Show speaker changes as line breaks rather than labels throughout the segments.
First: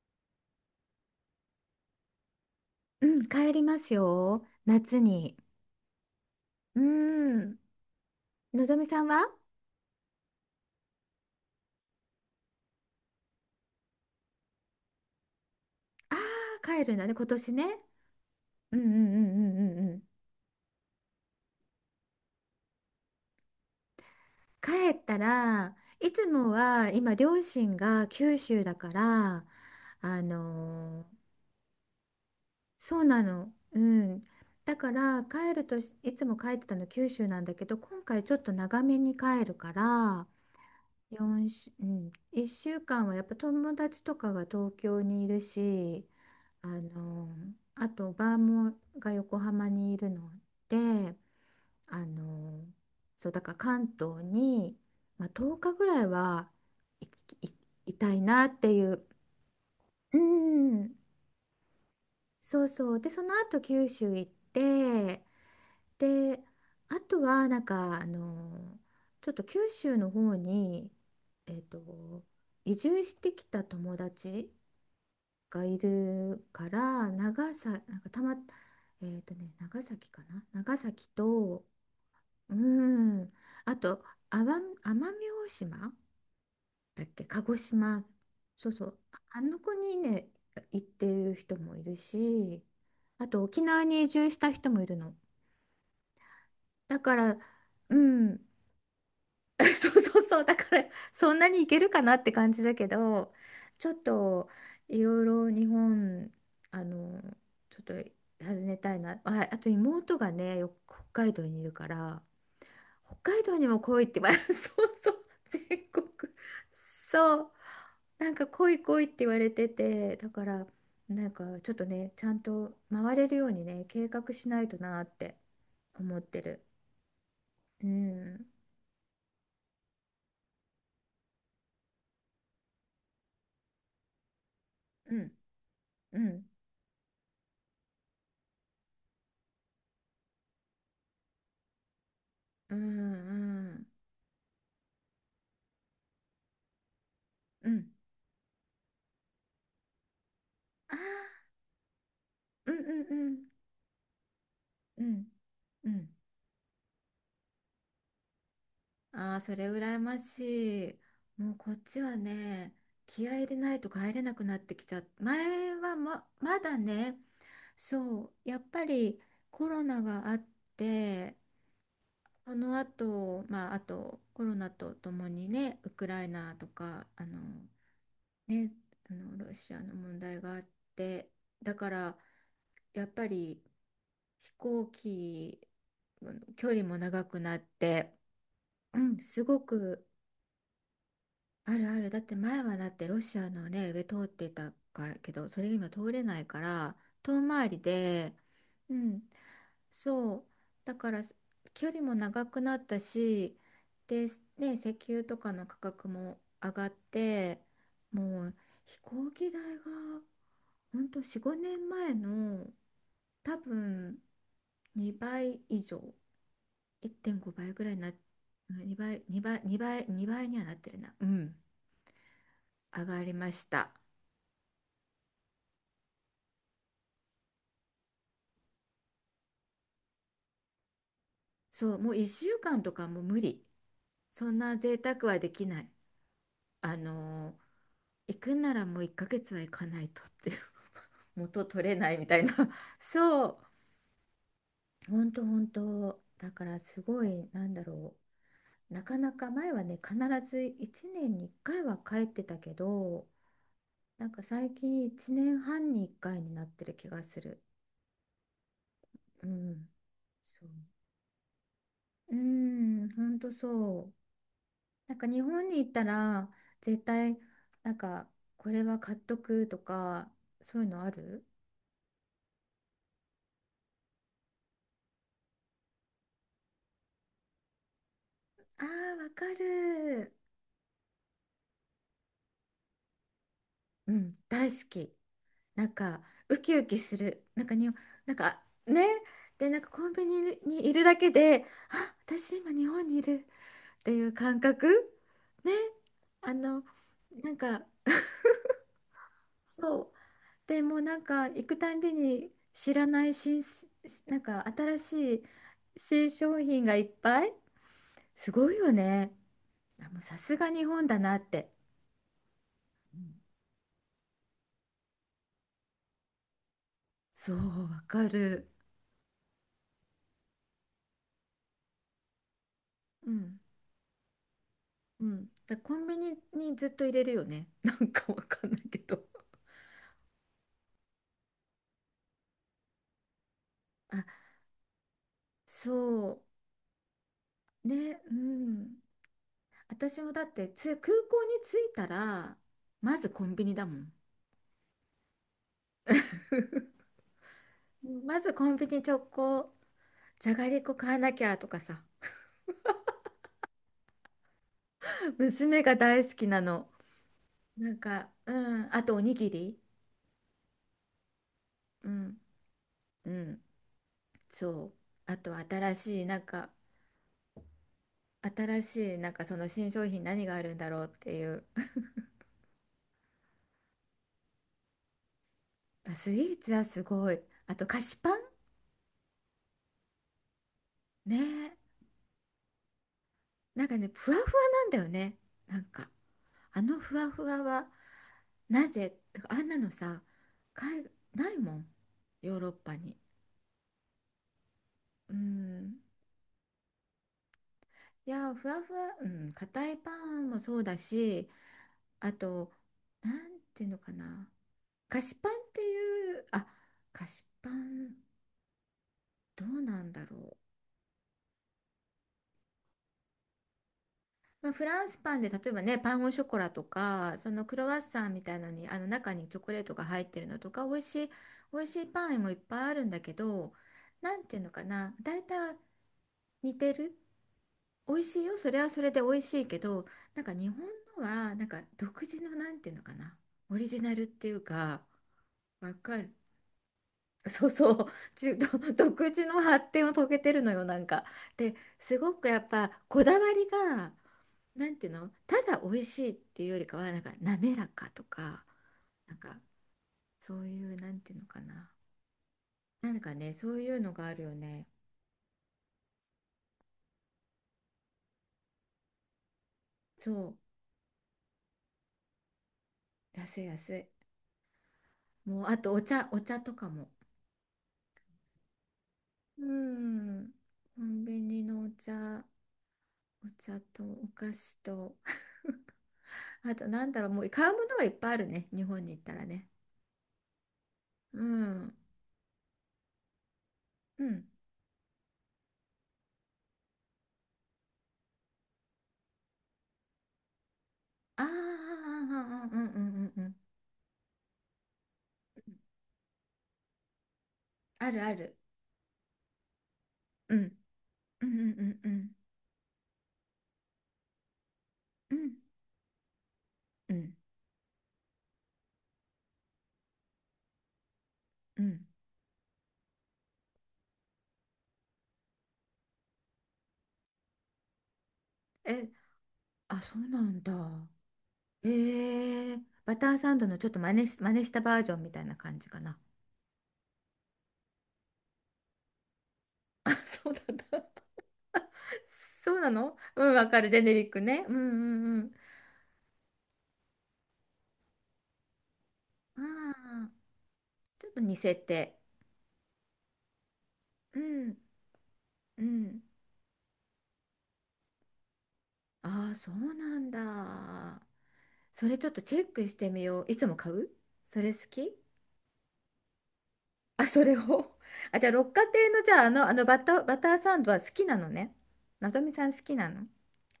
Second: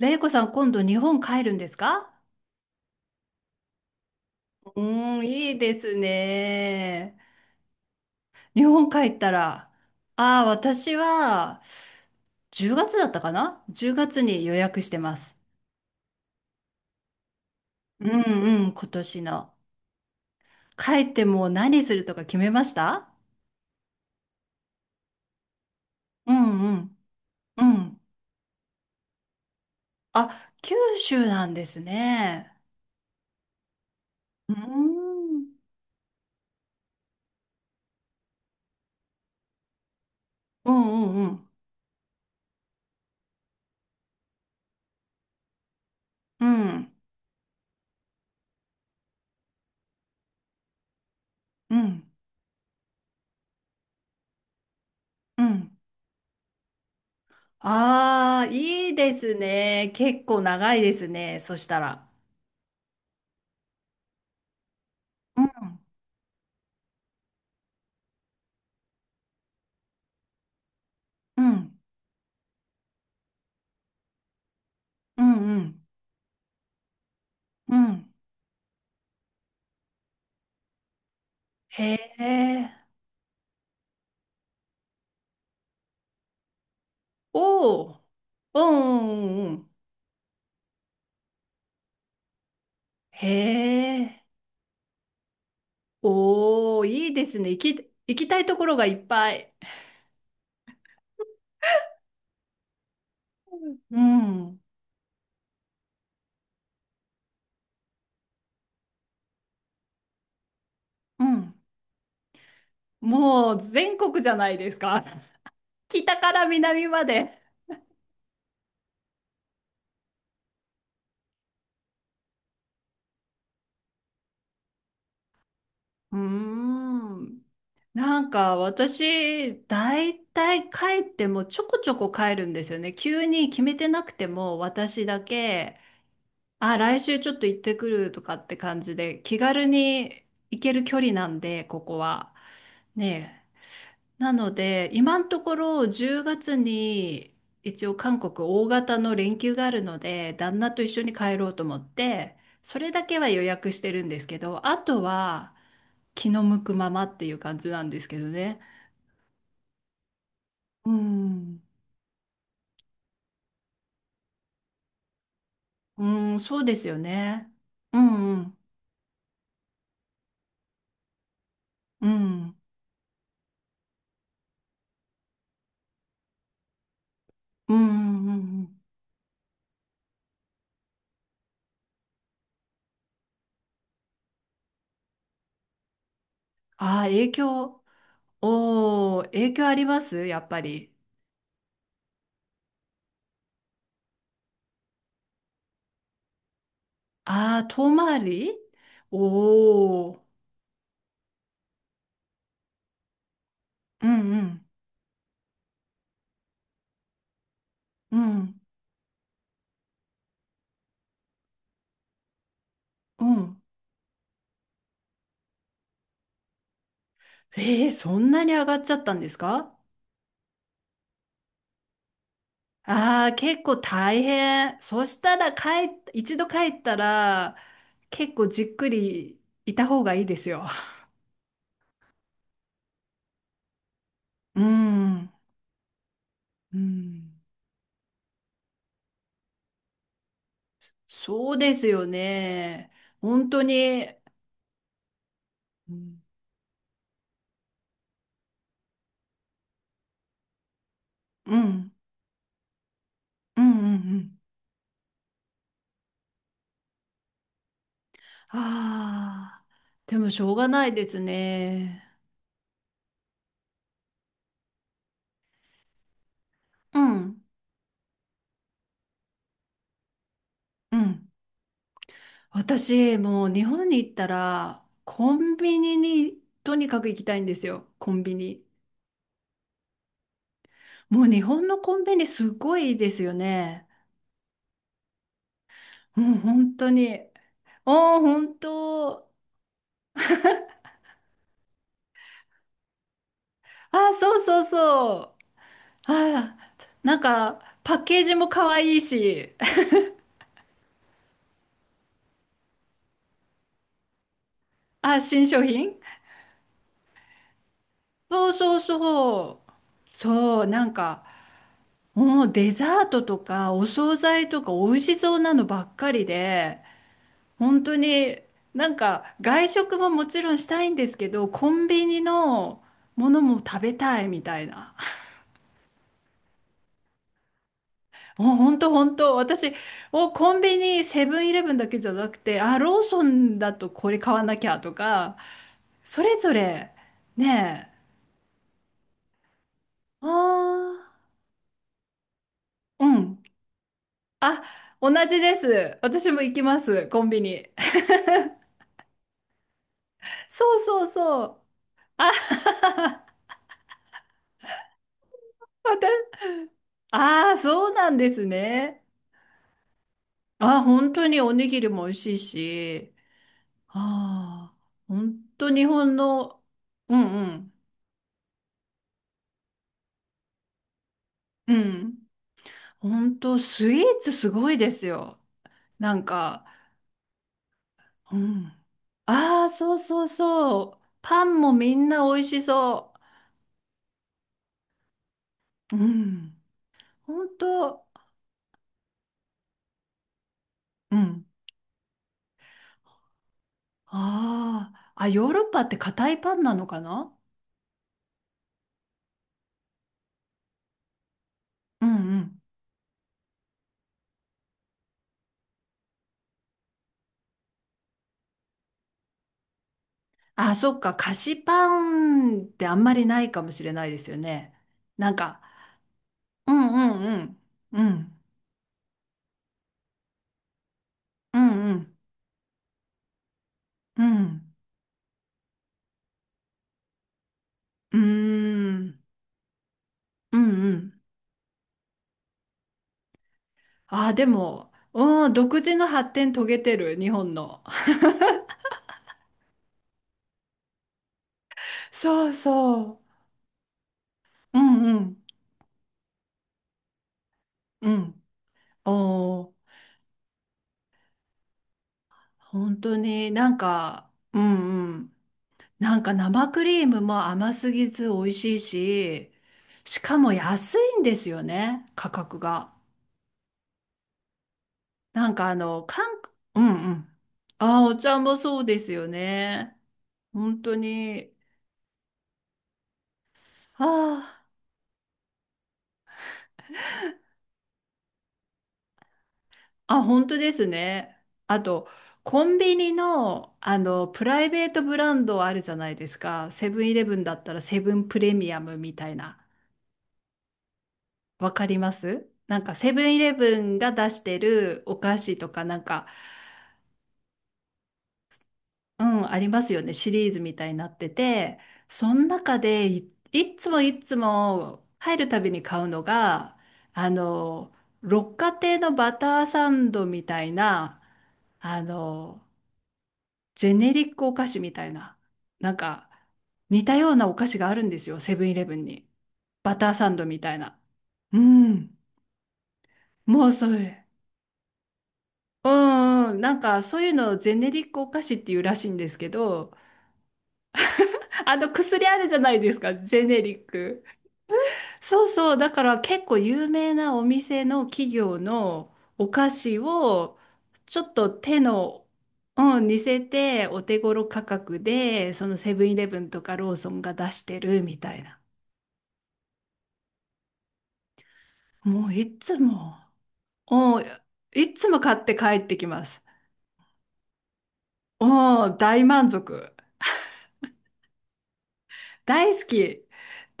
れいこさん、今度日本帰るんですか？
うん、帰りますよ。
う
夏
ーん、
に。
いいです
う
ね。
ん。
日
のぞみ
本帰
さんは
った
あ
ら、ああ、私は10月だったかな？ 10 月に予約してます。
あー、帰るんだね、今年ね。
うんうん、
うんうん
今
う
年
んう
の。
んうんうん。
帰ってもう何するとか決めました？
帰ったら、いつ
う
も
んう
は
ん
今、両
う
親
ん。
が九州だから、あ
あ、九
のー
州なんですね。
そうなの。うん。
うー
だから、帰
ん。
るとしいつも帰ってたの九州なんだけど、今回ちょっと長めに帰るから、
うんうんう
4
ん
週、うん、1週間はやっぱ友達とかが東京にいるし、
う
あ
ん
のあとバーもが横浜にいるので
う
あ
ん
のそうだから関東に、まあ、
う
10日
ん。
ぐらいはい、い、いたいな
ああ、
ってい
いい
う。
ですね。
う
結構長い
ん
ですね。そしたら。
そうそう。でその後九州行って。
うん。
であとはなんかちょっと九州の方に
う
えっ
ん、
と移住してきた友達
うん、う
がい
ん、
るから。長さ
う
なん
ん。
かたま、長崎かな。長崎と、
へ
う
え。
ん、あと奄美、奄美大島だっけ、鹿児
お
島。
お。う
そうそう、
んう
ああ
んうんう
の
ん。
子にね行ってる人もいるし、
へ
あと沖縄に移
え。
住した人もいるの。
おお。うんうんうん。へえ。
だ
お、いい
か
で
ら
すね。
う
行き
ん。
たいところがいっぱい。
そうそうそう。だから、そんなにいけるかなって感じだけど、ちょっ
う
と、
ん、
いろいろ日本、あの、ちょっと訪ねたいな。まあ、あと妹がね、よく北
う
海道
ん。
にいるから、北海
も
道
う
にも
全
来いって
国
言
じ
わ
ゃ
れ
な
る。
いで
そ
す
う
か。
そう。全国。
北から南まで。
そう。なんか来い来いって言われてて、だから、なんかちょっとね、ちゃんと回れるようにね、計画しないとなって
う
思
ー
ってる。
ん。
う
なん
ん。
か私、だいたいてもちょこちょこ帰るんですよね。急に決めてなくても私
う
だ
ん。
け。
うん。
あ、来週ちょっと行ってくるとかって感じで、気軽に行ける距離なんで、ここは。
うんう
ねえ。
ん
なので、今のところ10月に
う
一
ん
応韓国大型の連休があるので、旦那と一
あ
緒に帰
ー
ろうと思って、
うん
そ
う
れだ
んう
けは予
ん
約してるんですけど、あ
う
と
ん
は
うん。
気の向くままっていう感じなんですけどね。
ああー、それ羨まし
う
い。もう
ん。
こっちはね、気合い入れないと帰れなくなってきちゃった。前は
うん、
ま
そう
だ
ですよ
ね、
ね。う
そ
んう
うや
ん。
っぱりコロナがあって、
う
そ
ん。
の後まああとコロナとともにね、ウクライナとか
うんうんうんう
ね、
ん。
あのロシアの問題があって、だからやっぱり飛行機、うん、距離も
ああ、
長
影
くなっ
響。
て、うん
おー、
す
影
ご
響ありま
く
すやっぱり。
あるある。だって前はだってロシアのね、上通ってたからけど、それが今通れないから、遠
ああ、
回り
遠回
で、
り。
うん、
おおー。
そう。だから距離も長くなったし、
うん
で、
うん、
ね、石油とかの価格も上がって、
う
もう
ん、
飛行機代が、ほんと4、5年前の
う
多
ん。
分2倍以上、1.5倍ぐ
え
ら
ー、
いな、
そんなに上がっちゃっ
2
たん
倍、
です
2倍、
か？
2倍、2倍にはなってるな。うん。上が
あ
り
あー、
ま
結
し
構
た。
大変。そしたら一度帰ったら、結構じっくりいた方がいいですよ。
そう、もう1週間とかもう無理。そん
う
な贅沢
ん、
はできない。
う
あ
ん。
のー行くんならもう1ヶ月は行かないとっていう。
そう
元
で
取
す
れ
よ
ないみたいな。
ね。
そ
本当
う、
に。
本当本
う
当。
ん、
だからすごい、なんだろう。なかなか前はね、必ず1年に1
う
回
ん、
は帰ってたけど、
うん、うん。う
なん
ん。
か最近1年半に1回になってる気がする。う
ああ、
ん。
でもしょう
そう。
がないですね。
うん、本当そう。なんか日本に行ったら
う
絶対
ん。
なんかこれは買っとくとかそういう
う
のあ
ん。
る。
私、もう日本に行ったら、コンビニにとにかく行きたいんですよ。コンビニ。
あーわかる。
もう日本のコンビニすごいですよね。
うん大好き。なんか
もう
ウキ
本
ウ
当
キす
に。
るなんかに。
おー、
なん
本
かね、
当。
でなんかコンビニにいるだけで、あ私今日本にいる
あ
って
ー、
いう
そう
感
そう
覚
そ
ね。
う。
あ
あ
の
ー、なん
なん
か、
か
パッケージも可愛いし。
そう、でもうなんか行くたんびに知らないなんか新
あー、
しい
新商品。
新商品がいっぱい、す
そう
ごい
そう
よね。
そう。
あもうさす
そう、
が
な
日
ん
本だ
か、
なって。
もうデザー
う
トと
ん
かお惣菜とか美味しそうなのばっかりで、
そう
本当
わか
に。
る。
なんか外食ももちろんしたいんですけど、コンビニのも
う
のも
ん
食べたいみたいな。
うん。だコンビニにずっと入れるよね。なんかわ
もう
かんな
本
い
当
け
本
ど。
当、私、コンビニ、セブンイレブンだけじゃなくて、あ、ローソンだとこれ買
あ、
わなきゃとか、それ
そ
ぞれ、ね
う
え。
ね、うん。私もだって
あ
空港に着いたら
あ、
ま
う
ず
ん。
コンビニだもん。
あ、同じです。私も行きます、コンビニ。
まずコンビニ直行、じゃが
そう
りこ
そう
買わなき
そ
ゃ
う。
とかさ、
あ。
娘 が
また、
大好きなの。
ああ、そ
な
う
ん
なんで
か、
す
うん、あ
ね。
とおにぎり、
ああ、本当におにぎりも
う
美味し
ん、
いし、
うん、
ああ、
そう。あ
本
と
当日
新
本
しい、なん
の、
か、
うんうん、
新しい、なんかその新商品何があるんだろうっていう。
うん。本当スイーツすごいですよ。な
あ
ん
スイー
か、
ツはすごい。あと菓子パ
う
ン
ん。ああ、そうそうそう。
ね
パンもみ
え。
んな美味しそ
なんかね、ふわふわなんだよね。なん
う。う
か、
ん。
あのふわふ
本
わは、
当、
なぜ、あんなのさ、海、
うん。
ないもん。ヨーロッパに。
ああ、あ、
う
ヨーロッパって
ん。
硬いパンなのかな？
いや、ふわふわ、うん、硬いパンもそうだし、
うん
あ
うん。
と、なんていうのかな。菓子パンっていう、あ、菓子パン。どうなんだろう。
あ、そっか。菓子パンってあんまりないかもしれないですよ
まあ、
ね。
フランス
な
パ
ん
ンで例
か、
えばね、パンゴショコラ
う
と
んう
か、そ
ん
のクロワ
うん。
ッ
う
サン
ん。
みたいなのに、あの中にチョコレートが入ってるのとか、美味しい、
う
美
ん
味
う
しい
ん。
パンもいっぱいあるんだけど、
う
なんていう
ん。
のかな、大体似てる。美
うー
味しいよ、それはそれ
ん。
で美味しいけど、なんか
うん
日本
うん。
のは、なんか独自のなんていうのかな、オリジナルっ
あ、で
ていう
も、
か、
うん、独
わ
自の
か
発
る。
展遂げてる、日本
そう
の。
そう、独自の発展を遂げてるのよ、なんか。で、すごく
そう
やっぱ
そ
こだわりが、
う。う
なん
ん
ていう
う
の、
ん
ただ美味しいっていうよりかは、なんか滑ら
う
かと
ん。
か、なんか
おー。
そういう、なんていうのかな。
本
な
当
んか
に
ね、
な
そ
ん
ういうのが
か、
あるよ
う
ね。
んうん。なんか生クリームも甘すぎず美味しいし、し
そ
かも
う、
安いんですよね、価格が。
安い安い。
なん
もう、
かあ
あとお
の、韓
茶、お
国、
茶と
う
か
ん
も。
うん。ああ、お茶もそうですよ
う
ね。
ん、
本当
コンビ
に。
ニのお茶、お茶とお菓
あ
子と、あとなんだろう、もう買うものはいっぱいあるね、日本に行ったらね。
あ、あ、本当ですね。
う
あ
ん、
と、コンビニの、あ
う
の、
ん。
プライベートブランドあるじゃないですか。セブンイレブンだったらセブンプレミアムみたいな。
あーあー、
わかります。
あーあーう
な
んう
んかセブ
ん
ンイ
うんう
レ
ん。
ブンが出してるお菓子とか、なんか、
あるある。
うん、ありますよね。シリー
う
ズ
ん、
みたいになって
うんうん
て、
うんう
そ
ん。
の中でいっつもいっつも
う
入る
ん
たびに買うのが、
う
あ
ん
の、六花亭のバターサンドみたいな、
う
あ
ん。
の、ジェネリックお菓子みたいな、なんか似たようなお菓子があるんですよ、セブンイレブン
え、
に。バ
あ、
ター
そう
サン
な
ドみ
んだ。
たいな。う
え
ん、
ー、バターサン
も
ド
う
のちょ
そ
っと
れ。
真似したバージョンみたいな感
う
じかな。
んうん、なんかそういうのをジェネリックお菓子っていうらしいんですけど、
あ、そうなんだ。
あの薬あるじゃな
そう
い
な
ですか、
の
ジ
う
ェ
ん、
ネ
わ
リ
か
ッ
る。ジェネリ
ク。
ックね。うんうんう
そう
ん。
そう、だから結構有名なお店の企業のお
あ
菓子
あ、
をちょ
ちょ
っ
っと
と
似せ
手
て。
の、うん、似せてお手
う
頃価
ん
格で、その
う
セブンイ
ん。
レブンとかローソンが出してるみたいな。
ああ、そうなんだ。それち
も
ょっ
う
とチ
い
ェッ
つ
クして
も、
みよう。いつも買う
うん、
それ好
いつ
き。
も 買って帰ってきます。
あ、それを。あ、じゃあ、六
う
花
ん、
亭の、
大
じゃあ、
満
あの
足。
バター、バターサンドは好きなのね。のぞみさん
大
好
好
きな
き。
の？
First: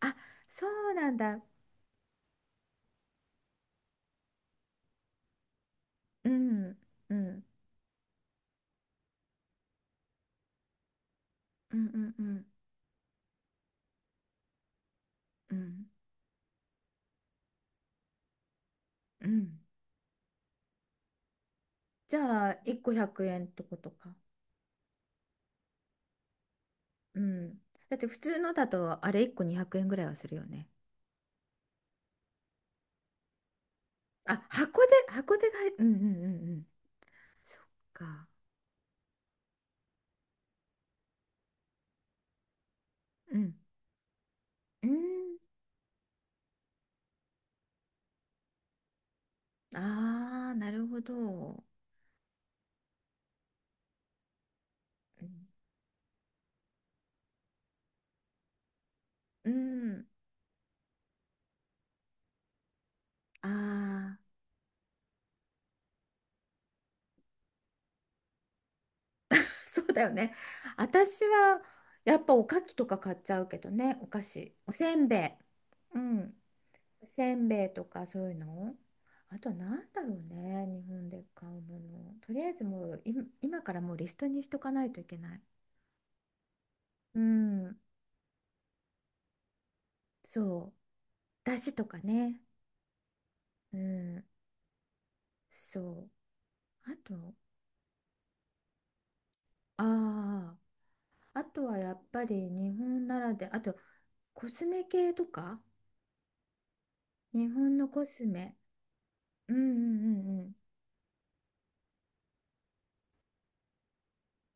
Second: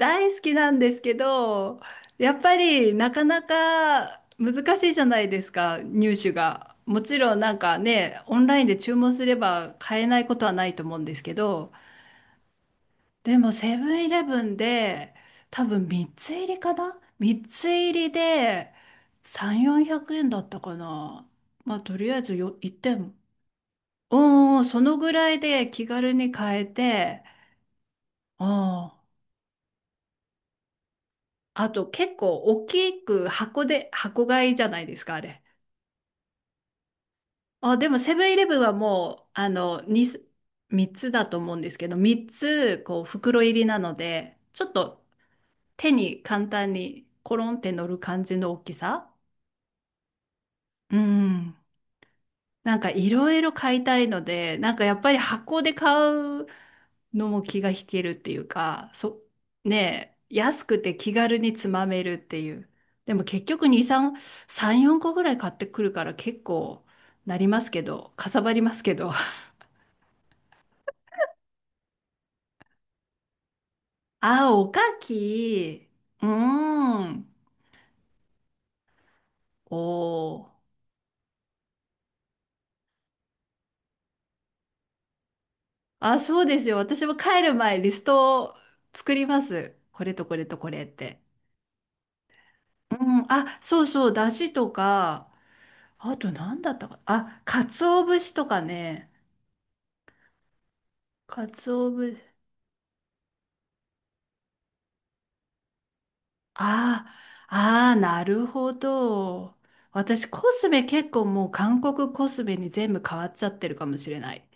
あ、
好き
そ
なんで
う
す
な
け
んだ。
ど、やっぱりなかなか難しいじゃないですか、入
う
手が。
ん、
も
う
ちろん
ん、
なんかね、オンラインで注文すれば買えないことはないと思うんですけど、
うんうんうん
でもセブンイレブンで
う
多分
ん
3つ入りかな？ 3 つ入りで
うん。
3、400円だったかな。まあとり
じ
あえず
ゃあ
よ1
1個
点。
100円ってことか？
うんうん、そのぐらいで気軽に買え
う
て、
ん、だって普通
う
のだ
ん。
とあれ1個200円ぐらいはするよね。
あと結構大きく箱で、箱
あ
買いじゃな
箱
い
で
ですか、あ
箱
れ。
でがい、うんうんうんうん、そっ
あ、でもセブ
か、
ンイレブンはもう、あの、2、3つだと思うんですけど、3つ、こう、
う
袋入
ん
りなので、ちょっ
う
と
ん、
手に簡単にコロンって乗る感じの大きさ。
ああーなる
う
ほ
ん。
ど、
なんかいろいろ買いたいので、なんかやっぱり
うん
箱で買うのも気が引けるっていうか、そ、
うん、
ねえ、安くて気軽につまめるっていう。でも結
あ
局2、3、
あー。
3、4個ぐらい買ってくるから結構なりますけど、かさばりますけど。
そうだよね。私はやっぱおかきとか買っちゃうけどね、お菓
あ、
子
お
お
か
せんべ
き。
い、う
うー
ん、
ん。
せんべいとかそういうの。あとなんだろう
お
ね、
ー。
日本で買うものとりあえずもう今からもうリストにしとかないといけない。
あ、そうですよ。私も
う
帰る
ん
前リストを作ります。これとこれとこ
そう、
れって。
だしとかね、
うん、あ、
う
そうそう、
ん
だしとか、
そ
あと何だった
う、あ
か。
と、
あ、鰹節とかね。
ああー、あ
鰹
とはやっ
節。
ぱり日本ならで、あとコスメ系とか、
あ
日
あ、
本の
ああ、
コ
な
ス
る
メ。
ほ
う
ど。
んうんう
私、
んう
コ
ん。
スメ結構もう韓国コスメに全部変わっちゃってるかもしれない。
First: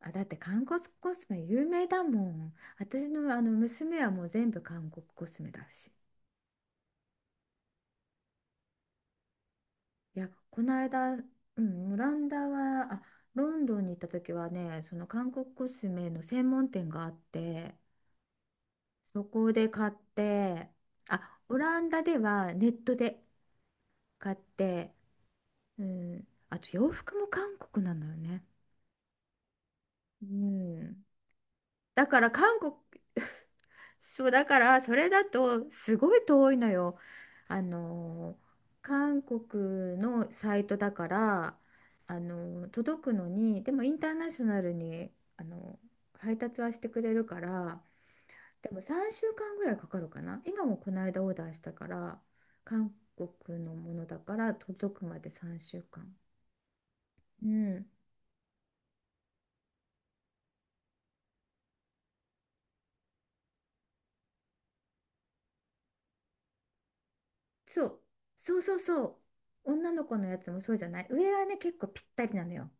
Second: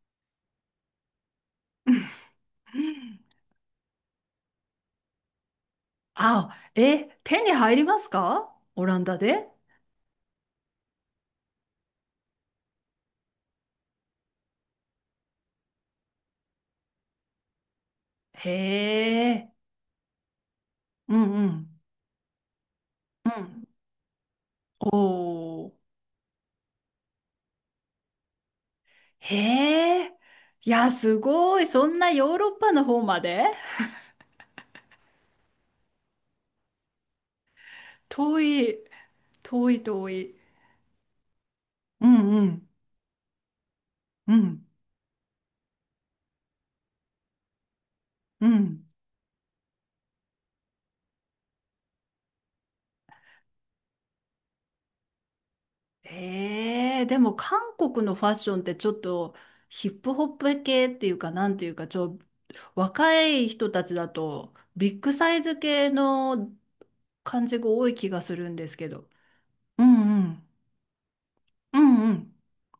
あだって韓国コスメ有名
う
だもん。私
ん。
のあの娘はもう全部韓国コスメだし、
あ、え、手に入りますかオランダで？
いや、この間、うん、オランダは、あ、ロンドンに行った時はね、その韓国コスメの専門店があって、
へ
そこ
え。
で買って、
うん
あ、
う
オ
ん、
ランダではネットで
うん。
買っ
お
て、
ー。
うん、あと洋服も韓国なのよね。
へえ。
う
いや、
ん、
すごい、そん
だ
な
から
ヨーロッ
韓
パ
国。
の方まで。
そうだからそれだとすごい遠いのよ。あの
遠い。
韓
遠い
国
遠
の
い。
サイトだから、
うんうん、
届くのに、でもインターナ
う
ショナ
ん。
ルに配達はしてくれるから、
う
でも
ん。
3週間ぐらいかかるかな。今もこの間オーダーしたから、韓国のものだから届くまで3週間。
ええ。でも
う
韓
ん、
国のファッションってちょっとヒップホップ系っていうかなんていうか、若い人たちだとビッグサイズ系の感じが
そ
多い
う
気がする
そ
ん
う
で
そ
す
う
け
そ
ど。
う。
う
女
ん
の子
う
のや
ん。
つもそうじゃない、上はね結
う
構
ん
ぴっ
う
たり
ん。
なのよ。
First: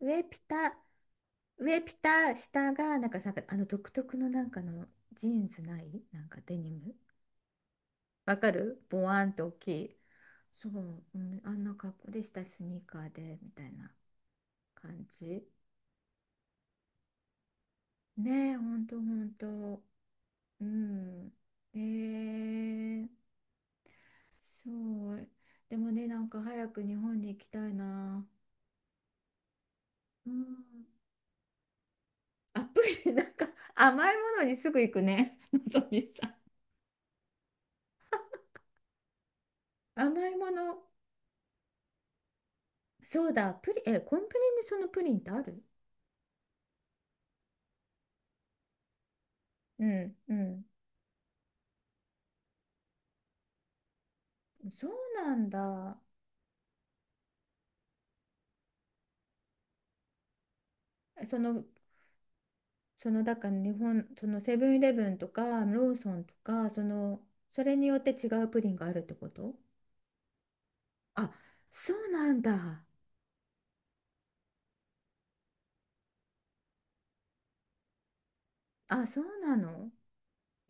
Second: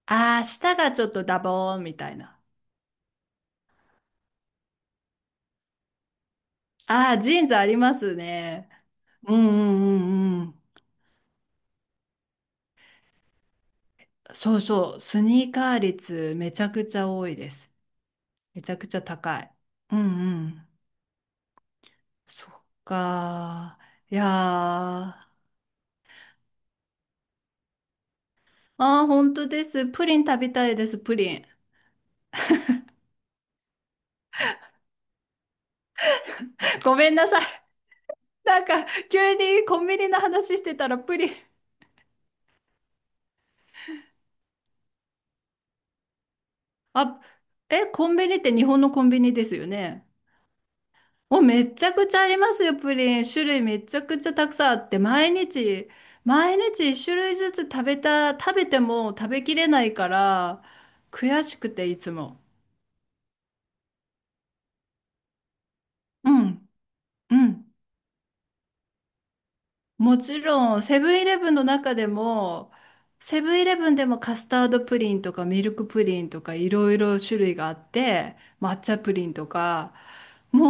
上ピ
ああ下
タ
がちょっとダボー
上
ン
ピ
みたい
タ、
な。
下が、なんかさ、あの独特のなんかのジーンズない、なんかデニム。
ああジーンズあります
わか
ね。
る、ボワン
う
と
んう
大きい。
んうんうん。
そう、うん、あんな格好でした、スニーカーで、みたいな
そうそう
感
スニ
じ。
ーカー率めちゃくちゃ多いです。
ねえ、
めち
ほ
ゃ
ん
くち
とほ
ゃ
ん
高い。
と。
うんう
う
ん。
ん。え
そっ
ー、
か。いやー。
そ
あ
う。でもね、なんか早く日本に行きたいな。
あ、本当です。プリン
うん。
食べたいです、プリン。
アプリ、なんか甘いものにすぐ行くね、のぞみさん。
ごめんなさい。なんか、急にコンビニの
甘いも
話して
の。
たらプリン。
そうだ、プリえ、コンプリにそのプリンってある？
あ、え、コンビニって日本のコンビニですよ
う
ね？
んうん。
お、めっちゃくちゃありますよ、プリン。種類めちゃくちゃたくさんあ
そ
っ
う
て、毎
なん
日、
だ。
毎日一種類ずつ食べても食べきれないから、
そ
悔し
の、
くて、いつも。
その、だから日本、そのセブンイレブンとかローソン
う
とか、
ん、
その、
う
そ
ん。
れによって違うプリンがあるってこと？
もちろん、セブンイ
あ、
レブンの
そ
中で
うなん
も、
だ。
セブンイレブンでもカスタードプリンとかミルクプリンとかいろいろ種類があって、抹茶
あ、
プ
そ
リン
う
と
なの
か、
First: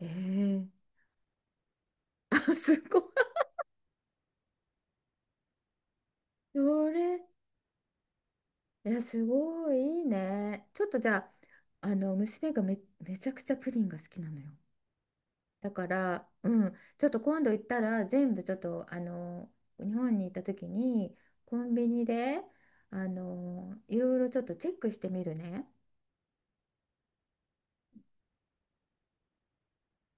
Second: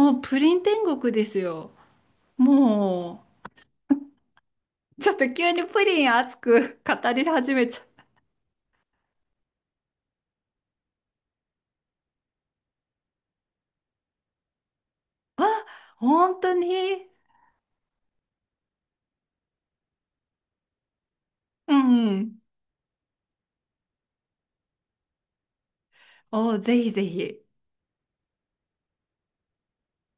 え
うプリン
え。
天国ですよ。
あ、すごい。
もう、ちょっと急にプリン熱く
そ
語
れ、
り始めちゃう。
いや、すごいいいね。ちょっとじゃあ、娘がめちゃくちゃプリンが好きなのよ。
あ、
だから、
本
う
当
ん、ちょっ
に。
と今度行ったら全部ちょっと日本に行った時にコン
う
ビニ
んうん。
でいろいろちょっとチェックしてみるね。
お、ぜひぜひ。